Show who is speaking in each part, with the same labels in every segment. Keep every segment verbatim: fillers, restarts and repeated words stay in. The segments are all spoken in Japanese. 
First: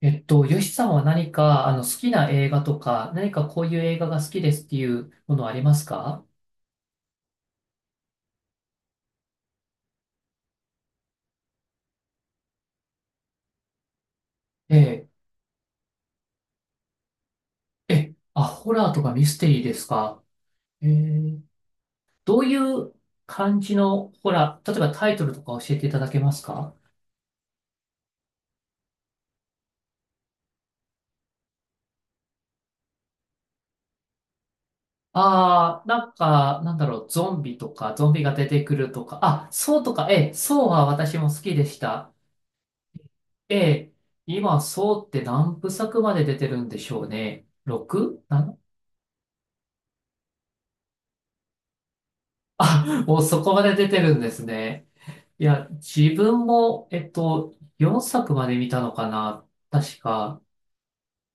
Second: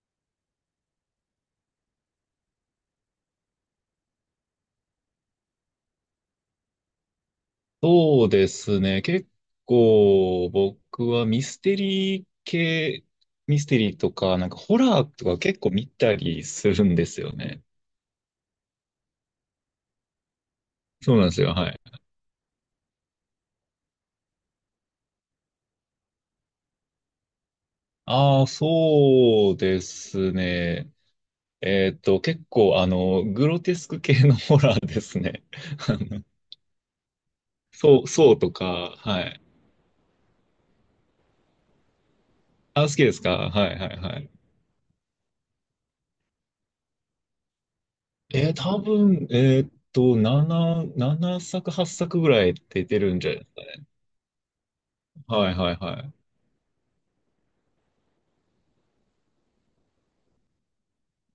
Speaker 1: えっと、ヨシさんは何か、あの、好きな映画とか、何かこういう映画が好きですっていうものありますか？
Speaker 2: そうですね。結構僕はミステリー系、ミステリーとか、なんかホラ
Speaker 1: え
Speaker 2: ーとか結構見たりするんですよね。
Speaker 1: え、え、あ、ホラーとかミステリーですか？え
Speaker 2: そうなんで
Speaker 1: え、
Speaker 2: すよ。はい。
Speaker 1: どういう感じのホラー、例えばタイトルとか教えていただけますか？
Speaker 2: ああ、そうですね。えっと、結構あの、グロテスク系のホラーですね。
Speaker 1: ああー、
Speaker 2: あ
Speaker 1: なん
Speaker 2: の
Speaker 1: か、なんだろう、ゾンビとか、
Speaker 2: そう、
Speaker 1: ゾンビ
Speaker 2: そ
Speaker 1: が
Speaker 2: う
Speaker 1: 出
Speaker 2: と
Speaker 1: てくる
Speaker 2: か、
Speaker 1: とか、
Speaker 2: はい。
Speaker 1: あ、そうとか、ええ、そうは私も好きでした。
Speaker 2: あ、好きですか？
Speaker 1: え
Speaker 2: はいは
Speaker 1: え、
Speaker 2: いはい。
Speaker 1: 今、そうって何部作まで出てるんでしょうね。の
Speaker 2: えー、多分、えーっと、なな、ななさく、はっさくぐらいって出て
Speaker 1: あ、
Speaker 2: る
Speaker 1: も
Speaker 2: ん
Speaker 1: う
Speaker 2: じゃない
Speaker 1: そ
Speaker 2: で
Speaker 1: こ
Speaker 2: す
Speaker 1: ま
Speaker 2: か
Speaker 1: で出
Speaker 2: ね。
Speaker 1: てるんですね。い
Speaker 2: はい
Speaker 1: や、
Speaker 2: はいはい。
Speaker 1: 自分も、えっと、よんさくまで見たのかな確か、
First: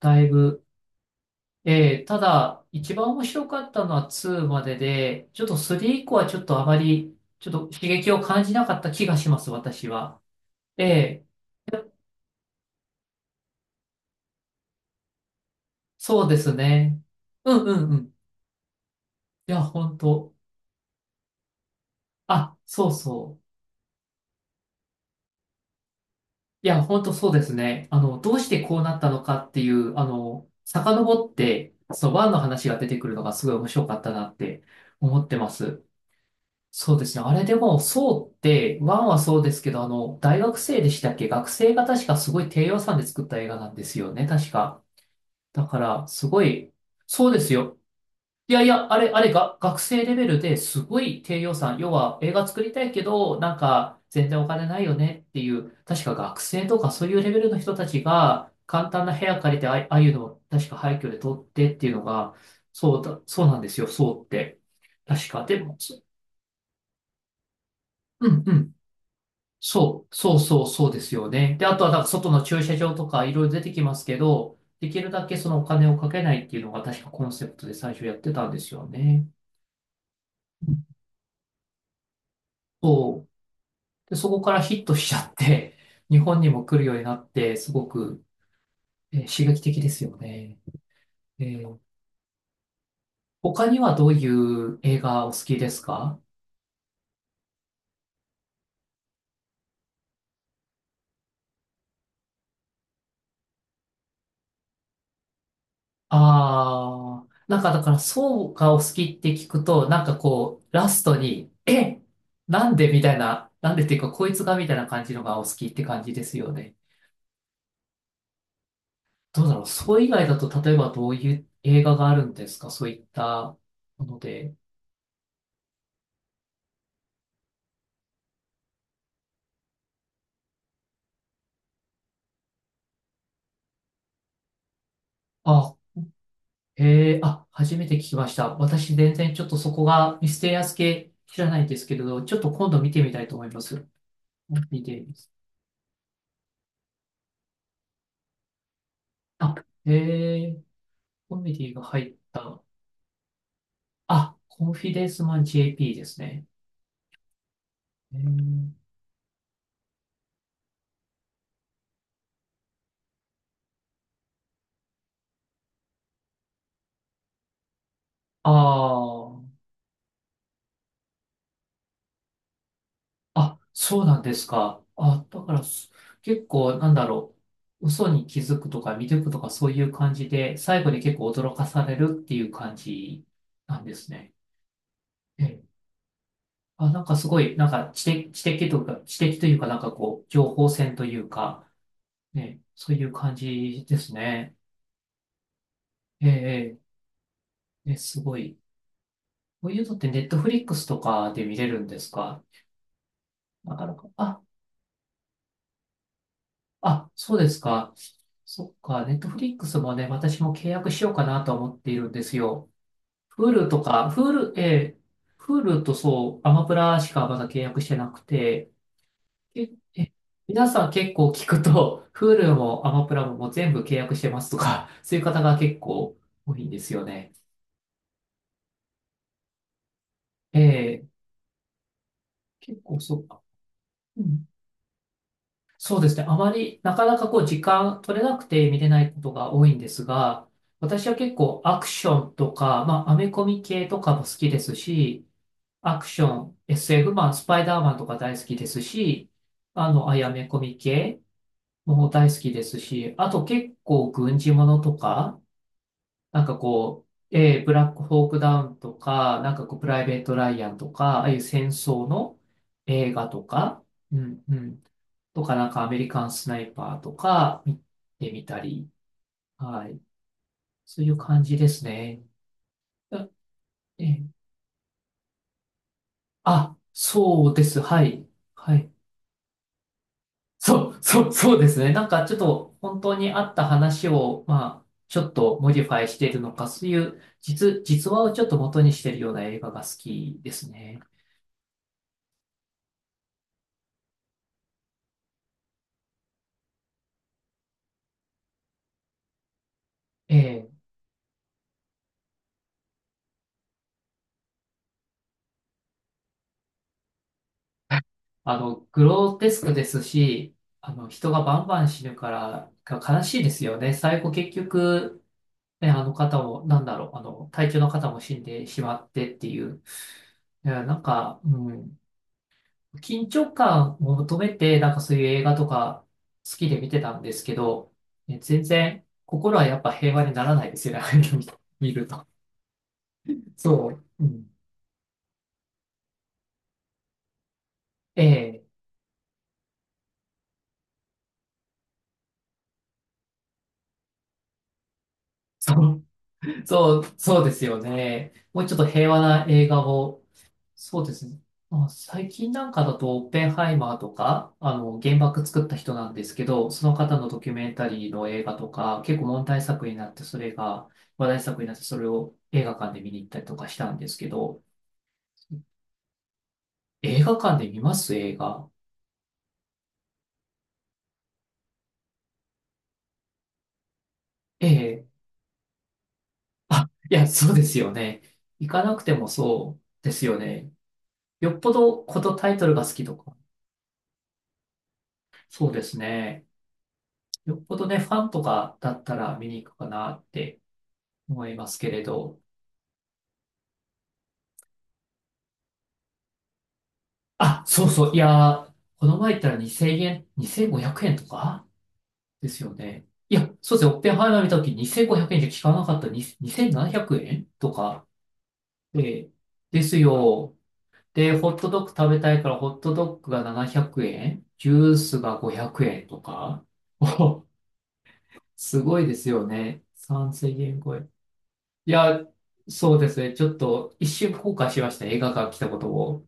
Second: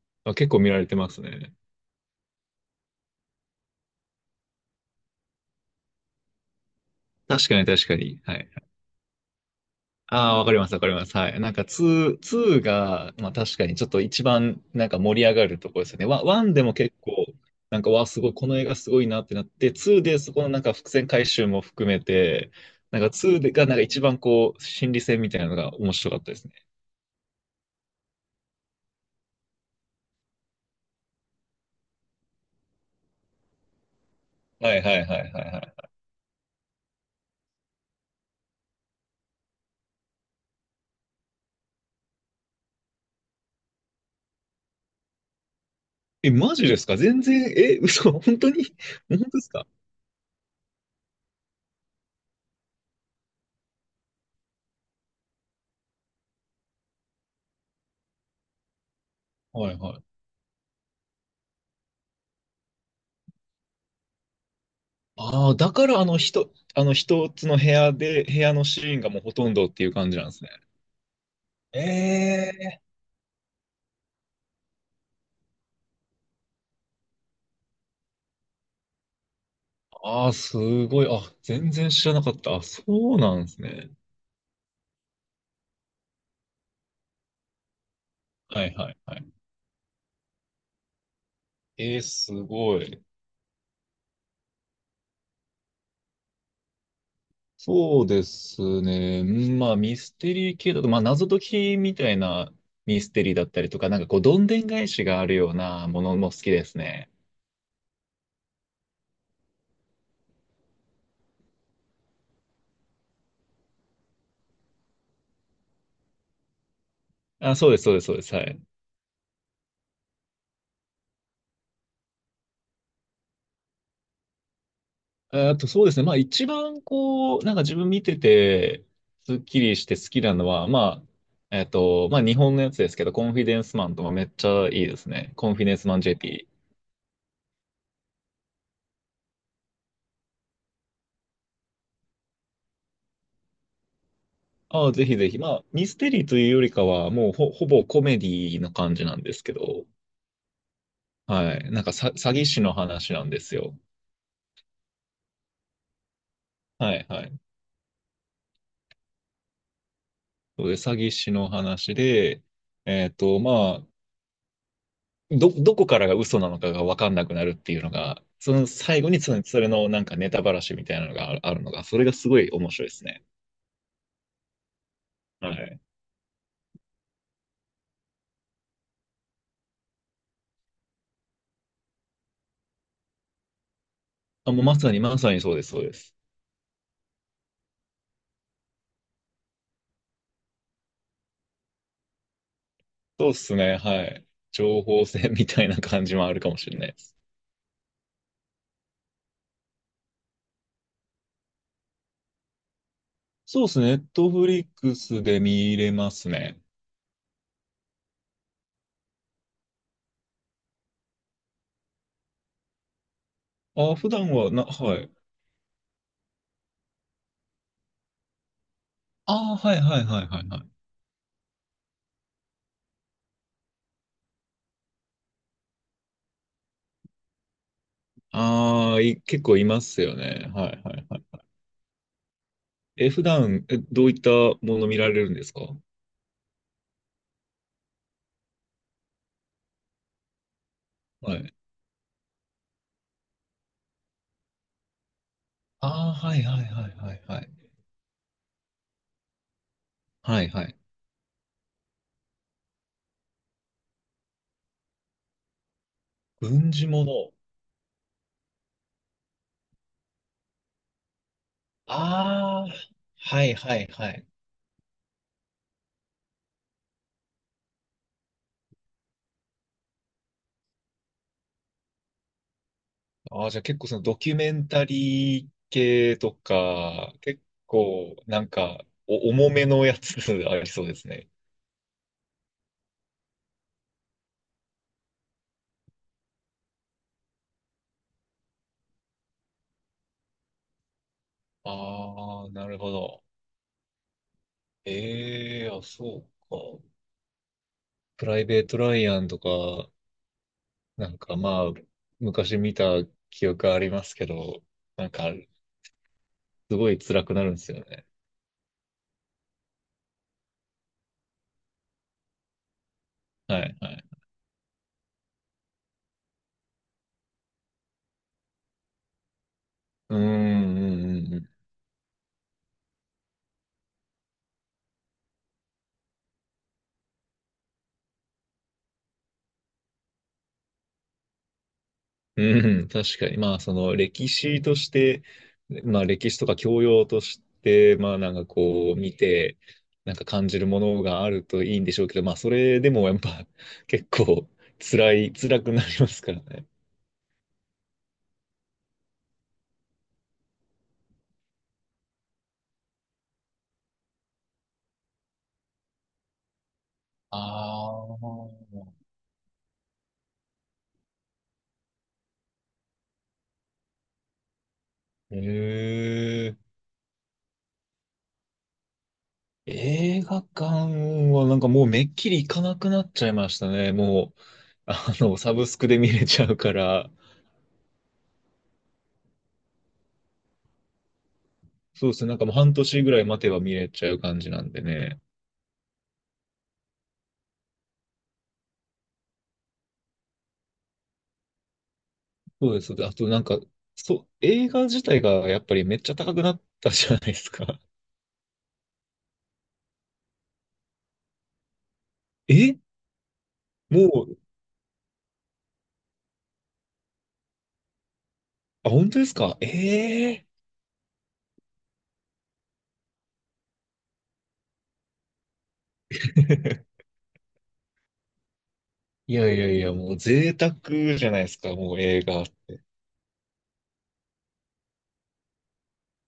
Speaker 1: だい
Speaker 2: あ、結構
Speaker 1: ぶ。
Speaker 2: 見られてますね。
Speaker 1: ええ、ただ、一番面白かったのはツーまでで、ちょっとスリー以降はちょっとあまり、ち
Speaker 2: 確
Speaker 1: ょっ
Speaker 2: かに
Speaker 1: と刺
Speaker 2: 確か
Speaker 1: 激を
Speaker 2: に。は
Speaker 1: 感
Speaker 2: い。
Speaker 1: じなかった気がします、私は。
Speaker 2: ああ、わかりますわ
Speaker 1: え
Speaker 2: かります。
Speaker 1: え、
Speaker 2: はい。なんかツー、ツーが、まあ確かにちょっと一番なんか盛り上がるところですよね。ワ
Speaker 1: そうです
Speaker 2: ワンでも結
Speaker 1: ね。
Speaker 2: 構、
Speaker 1: うんう
Speaker 2: なんか
Speaker 1: んう
Speaker 2: わあ、
Speaker 1: ん。
Speaker 2: すごい、この映画すごいなってなっ
Speaker 1: いや、
Speaker 2: て、
Speaker 1: 本
Speaker 2: ツーでそ
Speaker 1: 当。
Speaker 2: このなんか伏線回収も含めて、
Speaker 1: あ、そう
Speaker 2: なんか
Speaker 1: そ
Speaker 2: ツー
Speaker 1: う。
Speaker 2: でがなんか一番こう、心理戦みたいなのが面白かったですね。
Speaker 1: いや、本当そうですね。あの、どうしてこうなったのかっていう、あの、遡って、そのワンの話が出てくるのがすごい面白かったなって
Speaker 2: はいはいは
Speaker 1: 思っ
Speaker 2: い
Speaker 1: て
Speaker 2: は
Speaker 1: ま
Speaker 2: いは
Speaker 1: す。
Speaker 2: い。
Speaker 1: そうですね。あれでも、そうって、ワンはそうですけど、あの、大学生でしたっけ、学生が確かすごい低予算で作った映画なんですよね、確か。だから、す
Speaker 2: え、
Speaker 1: ご
Speaker 2: マジ
Speaker 1: い、
Speaker 2: ですか？全
Speaker 1: そうで
Speaker 2: 然、
Speaker 1: す
Speaker 2: え、
Speaker 1: よ。
Speaker 2: 嘘、本当
Speaker 1: いや
Speaker 2: に？
Speaker 1: いや、あれ、
Speaker 2: 本
Speaker 1: あ
Speaker 2: 当
Speaker 1: れ
Speaker 2: です
Speaker 1: が、
Speaker 2: か？
Speaker 1: 学生レベルですごい低予算。要は映画作りたいけど、なんか全然お金ないよねっていう、確か学生とかそういうレベルの人たちが簡単な部屋借りて、あ
Speaker 2: はい
Speaker 1: あ
Speaker 2: は
Speaker 1: あいう
Speaker 2: い。
Speaker 1: のを確か廃墟で撮ってっていうのが、そうだ、そうなんですよ、そうって。確か。
Speaker 2: ああ、
Speaker 1: で
Speaker 2: だ
Speaker 1: も、
Speaker 2: か
Speaker 1: そ
Speaker 2: らあの一、あの一つの部屋で、
Speaker 1: う
Speaker 2: 部
Speaker 1: んう
Speaker 2: 屋の
Speaker 1: ん。
Speaker 2: シーンがもうほとんどっていう
Speaker 1: そ
Speaker 2: 感
Speaker 1: う、
Speaker 2: じなんで
Speaker 1: そう
Speaker 2: すね。
Speaker 1: そう、そうですよね。で、あとはなんか外の駐車
Speaker 2: ええ、
Speaker 1: 場とかいろいろ出てきますけど、できるだけそのお金をかけないっていうのが確かコンセプトで最初やってたんですよね。
Speaker 2: ああ、すごい。あ、全然知らなかった。あ、そう
Speaker 1: そう
Speaker 2: なんですね。
Speaker 1: で、そこからヒットしちゃって、日本にも来るようになって、すごく、
Speaker 2: はいはいは
Speaker 1: え
Speaker 2: い。
Speaker 1: ー刺激的ですよね。えー
Speaker 2: ええ、すごい。
Speaker 1: 他にはどういう映画お好きですか？
Speaker 2: そうですね。うん、まあ、ミステリー系だと、まあ、謎解きみたいなミステリーだったりとか、なんかこう、どんでん返しがあるようなものも好きですね。
Speaker 1: ああー、なんかだからそうがお好きって聞くと、なんかこう、ラストに、え、なんでみたいな、なんでっていうか、こいつがみたいな感じのがお好きって感じですよね。
Speaker 2: あ、そうです、そうです、そうです。はい。
Speaker 1: どうだろう、そう以外だと、例えばどういう映画があるんですか、そういったもので。
Speaker 2: えーっと、そうですね。まあ一番こう、なんか自分見てて、スッキリして好きなのは、まあ、えーっと、まあ日本のやつですけど、コンフィデンスマンとかめっちゃいいですね。コンフィデン
Speaker 1: あ
Speaker 2: スマン ジェーピー。
Speaker 1: えーあ、初めて聞きました。私、全然ちょっとそこがミステリアス系知らないんですけれど、ちょっと今度見てみたいと思います。コンフィ
Speaker 2: ああ、
Speaker 1: デ
Speaker 2: ぜひぜひ。まあ、ミステリーというよりかは、もうほ、ほぼコメディの感じなんですけ
Speaker 1: あ、
Speaker 2: ど、
Speaker 1: えー、コメ
Speaker 2: は
Speaker 1: デ
Speaker 2: い。
Speaker 1: ィ
Speaker 2: な
Speaker 1: が
Speaker 2: んかさ、
Speaker 1: 入っ
Speaker 2: 詐欺師
Speaker 1: た。
Speaker 2: の話なんですよ。
Speaker 1: あ、コンフィデンスマン ジェーピー ですね。
Speaker 2: はい、はい。
Speaker 1: えー、
Speaker 2: そうで、詐欺師の話で、えっと、まあ、ど、どこからが嘘なのかが分かんなくなるっていうのが、
Speaker 1: あ
Speaker 2: その最後にその、そ
Speaker 1: ー
Speaker 2: れのなんかネタばらしみたいなのがあるあるのが、それがすごい面白いですね。
Speaker 1: あ、そうなんですか。あ、だか
Speaker 2: は
Speaker 1: ら、
Speaker 2: い。
Speaker 1: す結構、なんだろう、嘘に気づくとか見抜くとかそういう感じで、最後に結構驚かされるっていう感じなんですね。
Speaker 2: あ、もうまさにまさにそうです、そうです。
Speaker 1: あ、なんかすごい、なんか知的、知的というか、知的というか、なんかこう、情報戦というか、ね、そういう
Speaker 2: そうで
Speaker 1: 感
Speaker 2: すね、
Speaker 1: じで
Speaker 2: は
Speaker 1: す
Speaker 2: い。
Speaker 1: ね。
Speaker 2: 情報戦みたいな感じも
Speaker 1: え
Speaker 2: あるかもし
Speaker 1: え、
Speaker 2: れないです。
Speaker 1: ええ、え、すごい。こういうのってネットフリックスとかで見れるんですか？
Speaker 2: そうで
Speaker 1: な
Speaker 2: す
Speaker 1: か
Speaker 2: ね、ネ
Speaker 1: な
Speaker 2: ッ
Speaker 1: か。
Speaker 2: ト
Speaker 1: あ、
Speaker 2: フリックスで見れますね。
Speaker 1: あ、そうですか。そっか、ネットフリックスもね、私も契約しようかなと思っているんですよ。Hulu と
Speaker 2: あ、
Speaker 1: か、
Speaker 2: 普段は
Speaker 1: Hulu、え
Speaker 2: な、
Speaker 1: え、
Speaker 2: はい。
Speaker 1: Hulu とそう、アマプラしかまだ契約してなくて、
Speaker 2: ああ、
Speaker 1: え、
Speaker 2: はいはい
Speaker 1: え、
Speaker 2: はいはいは
Speaker 1: 皆
Speaker 2: い。
Speaker 1: さん結構聞くと、Hulu もアマプラも全部契約してますとか、そういう方が結構多いんですよね。
Speaker 2: ああ、い、結構いますよね。
Speaker 1: え
Speaker 2: はいはい
Speaker 1: え、
Speaker 2: はい。
Speaker 1: 結構
Speaker 2: え、
Speaker 1: そ
Speaker 2: 普
Speaker 1: うか。
Speaker 2: 段、え、どういっ
Speaker 1: う
Speaker 2: た
Speaker 1: ん。
Speaker 2: もの見られるんですか？
Speaker 1: そうですね。あまり、なかなかこう、時間取れなくて見れないことが多いんですが、私は結
Speaker 2: はい。
Speaker 1: 構アクションとか、まあ、アメコミ系とかも好きですし、アク
Speaker 2: ああ、
Speaker 1: シ
Speaker 2: はい
Speaker 1: ョン、
Speaker 2: はいはい
Speaker 1: エスエフ、
Speaker 2: はい
Speaker 1: まあ、
Speaker 2: は
Speaker 1: ス
Speaker 2: い。
Speaker 1: パイダーマンとか大好きですし、あの、あや
Speaker 2: は
Speaker 1: め
Speaker 2: い
Speaker 1: コ
Speaker 2: はい。
Speaker 1: ミ系も大好きですし、あと結構軍事ものとか、なんか
Speaker 2: 軍事も
Speaker 1: こ
Speaker 2: の。
Speaker 1: う、えーブラックホークダウンとか、なんかこう、プライベート・ライアンとか、ああいう戦争の
Speaker 2: ああ、
Speaker 1: 映画と
Speaker 2: はいは
Speaker 1: か、
Speaker 2: いは
Speaker 1: う
Speaker 2: い。
Speaker 1: ん、うん、とか、なんかアメリカンスナイパーとか、見てみたり、はい。そういう感じですね。あ
Speaker 2: ああ、じゃあ結構その
Speaker 1: え
Speaker 2: ド
Speaker 1: ー
Speaker 2: キュメンタリー系と
Speaker 1: あ、
Speaker 2: か、結
Speaker 1: そうです。は
Speaker 2: 構
Speaker 1: い。
Speaker 2: なん
Speaker 1: は
Speaker 2: か
Speaker 1: い。
Speaker 2: お重めのやつ ありそう
Speaker 1: そ
Speaker 2: で
Speaker 1: う、
Speaker 2: す
Speaker 1: そ
Speaker 2: ね。
Speaker 1: う、そうですね。なんかちょっと本当にあった話を、まあ、ちょっとモディファイしているのか、そういう実、実話をちょっと元にしているような映画が好きですね。
Speaker 2: ああ、なるほど。ええ、あ、そうか。プライベート・ライアンとか、
Speaker 1: ええ、
Speaker 2: なんかまあ、昔見た記憶ありますけど、なんか、すごい辛くなるんですよね。
Speaker 1: あの、グロテスクですし、あの、人がバンバン死ぬから、が悲しいで
Speaker 2: は
Speaker 1: すよ
Speaker 2: い、は
Speaker 1: ね。
Speaker 2: い。
Speaker 1: 最後結局、ね、あの方も、なんだろう、あの、体調の方も死んでしまってっていう。
Speaker 2: うん、
Speaker 1: い
Speaker 2: う
Speaker 1: や、なん
Speaker 2: ん、う
Speaker 1: か、
Speaker 2: ん、
Speaker 1: うん、緊張感を求めて、なんかそういう映画とか好きで見てたんですけど、ね、全然心はやっぱ平和にならないですよね、ああいうの見見ると。
Speaker 2: うん、確かに。まあ、そ
Speaker 1: そ
Speaker 2: の
Speaker 1: う、う
Speaker 2: 歴
Speaker 1: ん、
Speaker 2: 史として、まあ、歴史とか教養として、まあ、
Speaker 1: え
Speaker 2: なんか
Speaker 1: え、
Speaker 2: こう、見て、なんか感じるものがあるといいんでしょうけど、まあ、それでもやっぱ、結構、辛い、辛く
Speaker 1: そ
Speaker 2: なり
Speaker 1: う、
Speaker 2: ますからね。
Speaker 1: そう、そうですよね。もうちょっと平和な映画を。そうですね。まあ、最近なんかだと、オッペンハイマーとか、あの、原爆作った人なんですけど、その方のド
Speaker 2: あ
Speaker 1: キュメンタリーの映画と
Speaker 2: あ。
Speaker 1: か、結構問題作になって、それが話題作になって、それを映画館で見に行ったりとかしたんですけど、
Speaker 2: へえ、
Speaker 1: 映画館で見ます映画？
Speaker 2: 映画館はなんかもうめっきり行かなくなっちゃいましたね。もう、
Speaker 1: え
Speaker 2: あ
Speaker 1: え。
Speaker 2: の、サブスクで見れちゃうか
Speaker 1: あ、
Speaker 2: ら、
Speaker 1: いや、そうですよね。行かなくてもそうですよね。よっぽど
Speaker 2: そうで
Speaker 1: こ
Speaker 2: すね、
Speaker 1: の
Speaker 2: なんかも
Speaker 1: タ
Speaker 2: う
Speaker 1: イトル
Speaker 2: 半
Speaker 1: が好
Speaker 2: 年
Speaker 1: き
Speaker 2: ぐ
Speaker 1: と
Speaker 2: らい
Speaker 1: か。
Speaker 2: 待てば見れちゃう感じなんでね。
Speaker 1: そうですね。よっぽどね、ファンとかだったら見に行くかなって思いますけれど。
Speaker 2: そうです。あとなんか、そう、映画自体がやっぱりめっちゃ高くなったじゃないです
Speaker 1: あ、
Speaker 2: か。
Speaker 1: そうそう。いやー、この前言ったらに ぜろえん、にせんごひゃくえんとか ですよ
Speaker 2: え、
Speaker 1: ね。いや、そうですね。オッ
Speaker 2: も
Speaker 1: ペンハイ
Speaker 2: う、
Speaker 1: マー見たときにせんごひゃくえんじゃ効かなかったににせんななひゃくえんとか
Speaker 2: あ、本当で
Speaker 1: で、
Speaker 2: すか？
Speaker 1: です
Speaker 2: ええ
Speaker 1: よ。で、ホットドッグ食べたいからホットドッグがななひゃくえん、ジュースがごひゃくえんとか。お、すごいです
Speaker 2: い
Speaker 1: よ
Speaker 2: やいやい
Speaker 1: ね。
Speaker 2: や、もう
Speaker 1: 3000
Speaker 2: 贅沢
Speaker 1: 円超え。
Speaker 2: じゃないですか、
Speaker 1: い
Speaker 2: もう
Speaker 1: や、
Speaker 2: 映画。
Speaker 1: そうですね。ちょっと一瞬後悔しました。映画館来たことを。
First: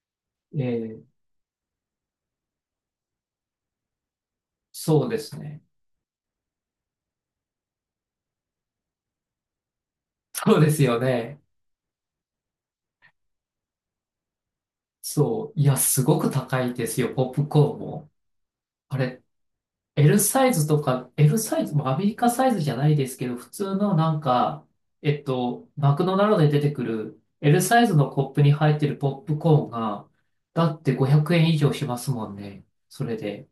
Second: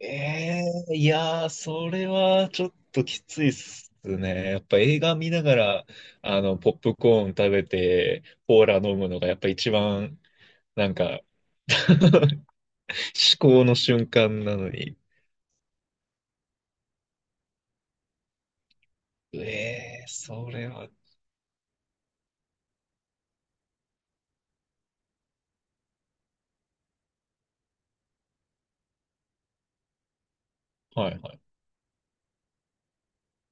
Speaker 2: え
Speaker 1: え
Speaker 2: え、
Speaker 1: ー
Speaker 2: いやー、それはちょっときついっすね。やっぱ映
Speaker 1: そう
Speaker 2: 画
Speaker 1: で
Speaker 2: 見
Speaker 1: す
Speaker 2: なが
Speaker 1: ね。
Speaker 2: ら、あの、ポップコーン食べて、コーラ飲むのがやっぱ一番、
Speaker 1: そうです
Speaker 2: なん
Speaker 1: よ
Speaker 2: か
Speaker 1: ね。
Speaker 2: 至高の瞬間なのに。
Speaker 1: そう、いや、すごく高いですよ、ポップコーンも。あれ、
Speaker 2: ええ、
Speaker 1: L サ
Speaker 2: そ
Speaker 1: イズ
Speaker 2: れ
Speaker 1: と
Speaker 2: は、
Speaker 1: か、L サイズ、まあアメリカサイズじゃないですけど、普通のなんか、えっと、マクドナルドで出てくる L サイズのコップに入ってるポップコーンが、だって
Speaker 2: はい
Speaker 1: 500
Speaker 2: はい。
Speaker 1: 円以上しますもんね。それで。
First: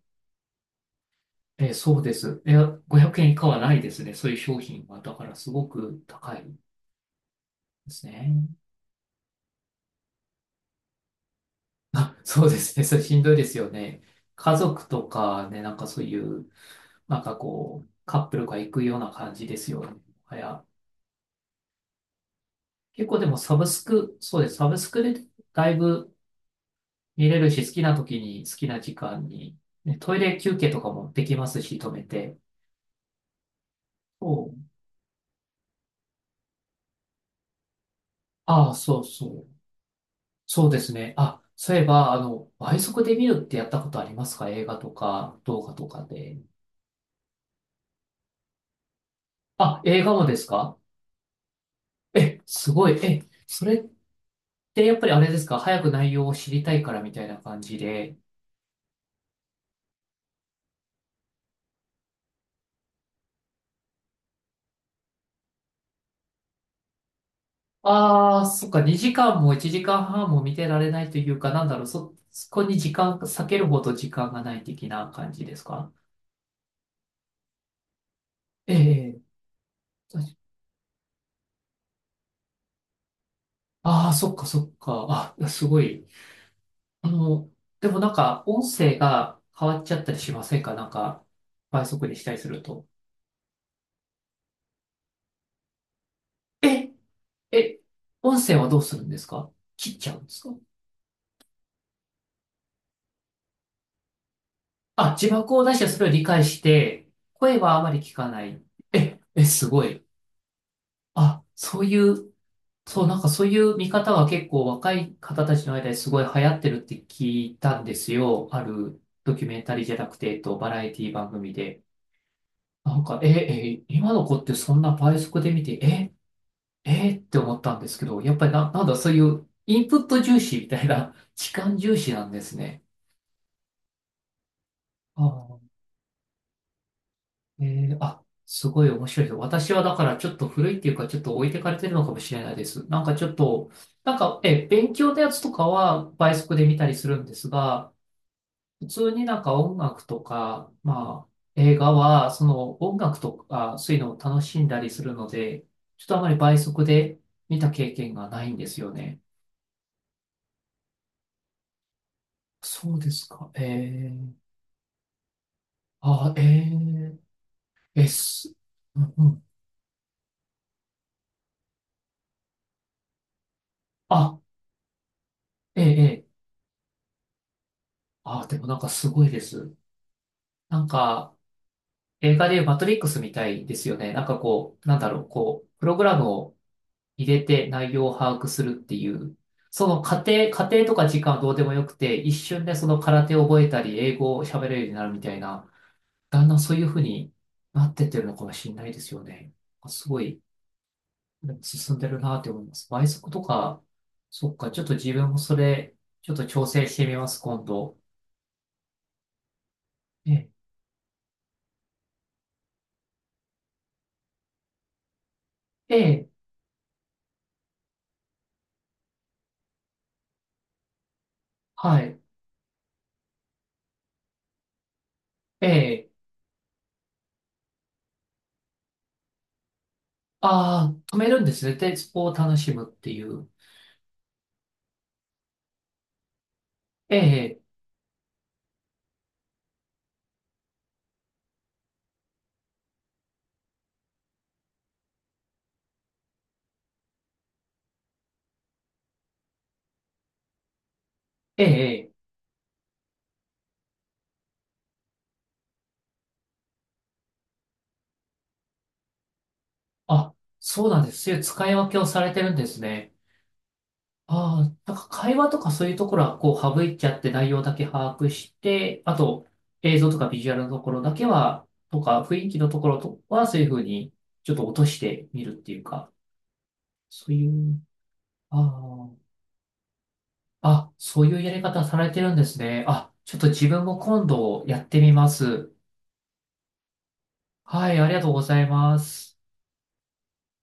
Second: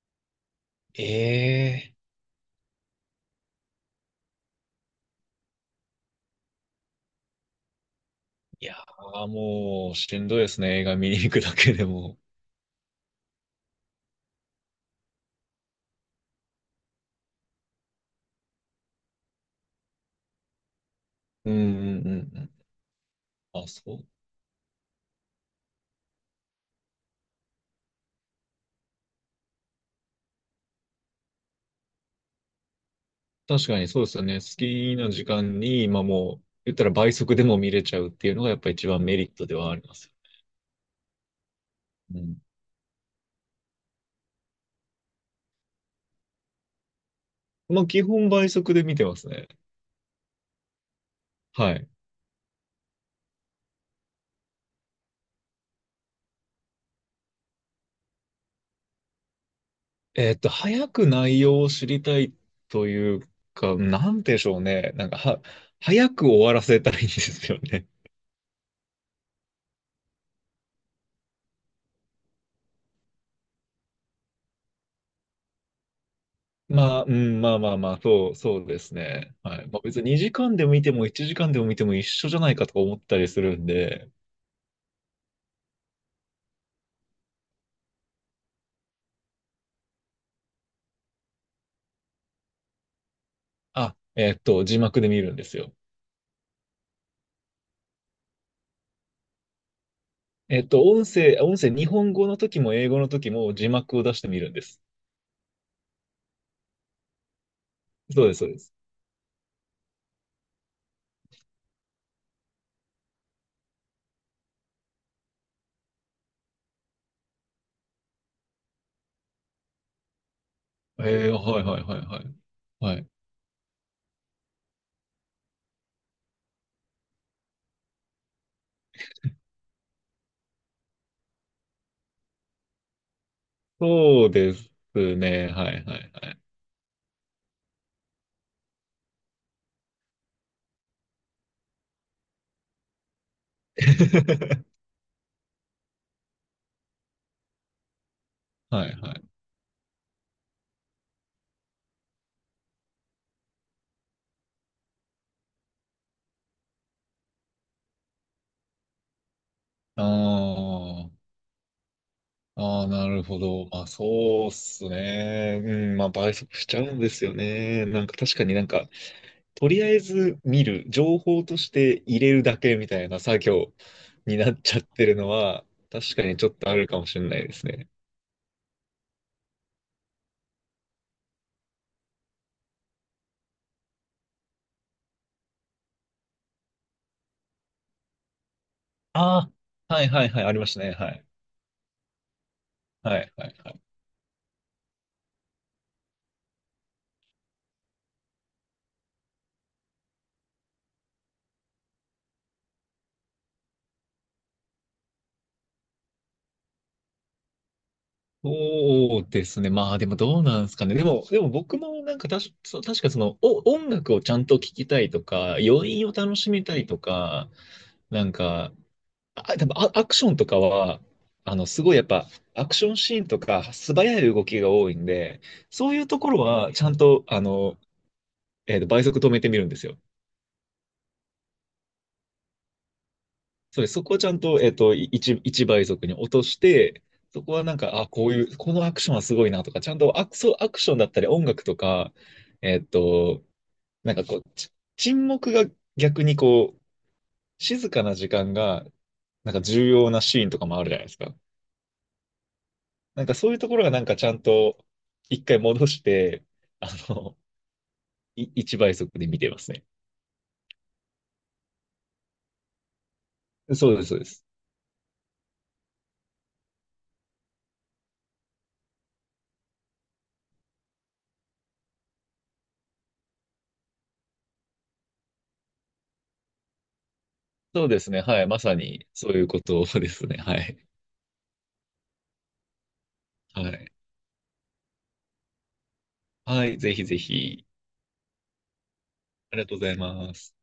Speaker 1: え、
Speaker 2: ええ、
Speaker 1: そうです。いや、ごひゃくえん以下はないですね。そういう商品は。だからすごく高いですね。
Speaker 2: いやー、もう、しんどいですね。映画見に行くだけでも。
Speaker 1: あ、そうですね。それしんどいですよね。家族とかね、なんかそういう、なんかこう、カップルが行くような感じですよね。いや、
Speaker 2: うんうんうんうん。
Speaker 1: 結構でもサブ
Speaker 2: あ、
Speaker 1: ス
Speaker 2: そう。
Speaker 1: ク、そうです。サブスクでだいぶ見れるし、好きな時に好きな時間に、ね、トイレ休憩とかもできますし、止めて。
Speaker 2: 確かにそうですよね。
Speaker 1: そ
Speaker 2: 好
Speaker 1: う。
Speaker 2: きな時間に、まあもう、言ったら倍速でも見れちゃうっていうのがやっ
Speaker 1: あ
Speaker 2: ぱ
Speaker 1: あ、
Speaker 2: 一
Speaker 1: そ
Speaker 2: 番
Speaker 1: う
Speaker 2: メ
Speaker 1: そ
Speaker 2: リット
Speaker 1: う。
Speaker 2: ではあります。
Speaker 1: そうですね。あ、そういえば、
Speaker 2: う
Speaker 1: あ
Speaker 2: ん。
Speaker 1: の、倍速で見るってやったことありますか？映画とか、動画とかで。
Speaker 2: まあ基本倍速で見てますね。
Speaker 1: あ、映画もですか？
Speaker 2: はい。
Speaker 1: え、すごい。え、それってやっぱりあれですか？早く内容を知りたいからみたいな感じで。
Speaker 2: えーっと、早く内容を知りたいというか、なんでしょうね。なんか、は、早く終わらせたいんですよね。
Speaker 1: ああ、そっか、にじかんもいちじかんはんも見てられないというか、なんだろう、そ、そこに時間、避けるほど時間がない的な感じですか？
Speaker 2: まあ、うん、まあまあまあ、そう、そう
Speaker 1: え
Speaker 2: です
Speaker 1: え、
Speaker 2: ね。はい。まあ別ににじかんでも見てもいちじかんでも見ても一緒じゃないかとか思ったりするん
Speaker 1: あ
Speaker 2: で、
Speaker 1: あー、そっか、そっか、あ、すごい。あの、でもなんか、音声が変わっちゃったりしませんか？なんか、倍速にしたりすると。
Speaker 2: あ、えっと、字幕で見るんですよ。
Speaker 1: え、え、音声はどうするんですか？切っちゃうんですか？
Speaker 2: えっと、音声、音声、日本語の時も英語の時も字幕を出してみるんです。
Speaker 1: あ、字幕を出してそれを理解して、声はあまり聞
Speaker 2: そう
Speaker 1: か
Speaker 2: です、
Speaker 1: な
Speaker 2: そうで
Speaker 1: い。
Speaker 2: す。
Speaker 1: え、え、すごい。あ、そういう、そう、なんかそういう見方が結構若い方たちの間ですごい流行ってるって聞いたんですよ。あるドキュメンタリーじゃなくて、えっと、バラエ
Speaker 2: え
Speaker 1: ティ番
Speaker 2: ー、
Speaker 1: 組
Speaker 2: はいは
Speaker 1: で。
Speaker 2: いはいはい。は
Speaker 1: なん
Speaker 2: い。
Speaker 1: か、え、え、今の子ってそんな倍速で見て、え、えって思ったんですけど、やっぱりな、なんだそういうインプット重視みたいな、時間重視なんですね。
Speaker 2: そうです
Speaker 1: あ
Speaker 2: ね。
Speaker 1: あ、
Speaker 2: はいはいはい。
Speaker 1: えー、あ、すごい面白いです。私はだからちょっと古いっていうか、ちょっと置いてかれてるのかもしれないです。なんかちょっと、なんか、え、勉強のやつとかは倍速で見たりするんですが、普
Speaker 2: はい
Speaker 1: 通
Speaker 2: は
Speaker 1: に
Speaker 2: い。
Speaker 1: なんか音楽とか、まあ、映画は、その音楽とか、そういうのを楽しんだりするので、ちょっとあまり倍速で見た経験がないんですよね。
Speaker 2: ああ、ああ、
Speaker 1: そう
Speaker 2: な
Speaker 1: で
Speaker 2: る
Speaker 1: す
Speaker 2: ほ
Speaker 1: か。え
Speaker 2: ど。まあ
Speaker 1: え、
Speaker 2: そうっすね。うん、まあ
Speaker 1: あ、
Speaker 2: 倍速しちゃうんで
Speaker 1: え
Speaker 2: すよね。
Speaker 1: え
Speaker 2: なん
Speaker 1: え、
Speaker 2: か確か
Speaker 1: す、
Speaker 2: になんか、
Speaker 1: うんうん、
Speaker 2: とりあえず見る、情報として入れるだけみたいな作業
Speaker 1: あ、
Speaker 2: になっちゃってるのは、
Speaker 1: え
Speaker 2: 確か
Speaker 1: ええ
Speaker 2: に
Speaker 1: え、
Speaker 2: ちょっとあるかもしれないですね。
Speaker 1: あ、でもなんかすごいです。なんか、映画でいうマトリックスみたいですよね。なんかこう、なんだろう、こう、プログラムを入れて内容を把握するっていう、
Speaker 2: あ
Speaker 1: そ
Speaker 2: あ、
Speaker 1: の
Speaker 2: はい
Speaker 1: 過
Speaker 2: はいはい、
Speaker 1: 程、
Speaker 2: あり
Speaker 1: 過
Speaker 2: ました
Speaker 1: 程
Speaker 2: ね。
Speaker 1: とか
Speaker 2: は
Speaker 1: 時
Speaker 2: い。
Speaker 1: 間はどうでもよくて、一瞬でその
Speaker 2: は
Speaker 1: 空
Speaker 2: い
Speaker 1: 手を
Speaker 2: はい
Speaker 1: 覚え
Speaker 2: はい。
Speaker 1: たり、英語を喋れるようになるみたいな、だんだんそういうふうになってってるのかもしれないですよね。すごい進んでるなって思います。倍速とか、そっか、ちょっと自分もそれ、ちょっと調整してみます、今度。
Speaker 2: そうですね。まあでもどう
Speaker 1: え、
Speaker 2: なんですかね。でも、でも僕もなんかたし、そう確かその、お、音楽をちゃんと聴きたいとか、余韻を
Speaker 1: え、
Speaker 2: 楽しみたいとか、なんか、あ、でもア、アクションとかは、あの、すごい
Speaker 1: は
Speaker 2: やっ
Speaker 1: い、
Speaker 2: ぱ、アクションシーンとか、素早い動きが多いんで、そういう
Speaker 1: え、
Speaker 2: ところは、ちゃんと、あの、えっと、倍速止めてみるんですよ。
Speaker 1: ああ、止めるんですね。で、スポーを楽しむっていう。
Speaker 2: それ、そこをちゃんと、えっと、いち、一一倍速に落として、
Speaker 1: え
Speaker 2: そこ
Speaker 1: え、
Speaker 2: はなんか、あ、こういう、このアクションはすごいなとか、ちゃんとアク、そうアクションだったり、音楽とか、えっと、なんかこう、ち沈黙が逆にこう、静かな時間が、なんか重要なシーンとかもあるじゃないですか。
Speaker 1: ええ、
Speaker 2: なんかそういうところがなんかちゃんといっかい戻して、あの、い、一倍速で見てますね。
Speaker 1: あ、そうなんです。そういう使い分けをされてるんですね。
Speaker 2: そうです、そうです。
Speaker 1: ああ、なんか会話とかそういうところはこう省いちゃって内容だけ把握して、あと映像とかビジュアルのところだけは、とか雰囲気のところとはそういうふうにちょっと落としてみるっていうか、そういう、
Speaker 2: そうですね。はい。まさに
Speaker 1: あ
Speaker 2: そういうことですね。は
Speaker 1: あ、
Speaker 2: い。
Speaker 1: あ、そういうやり方されてるんですね。あ、ちょっと
Speaker 2: は
Speaker 1: 自分
Speaker 2: い。
Speaker 1: も今度やってみます。
Speaker 2: はい。ぜひぜひ。
Speaker 1: はい、ありがとうございます。
Speaker 2: ありがとうございます。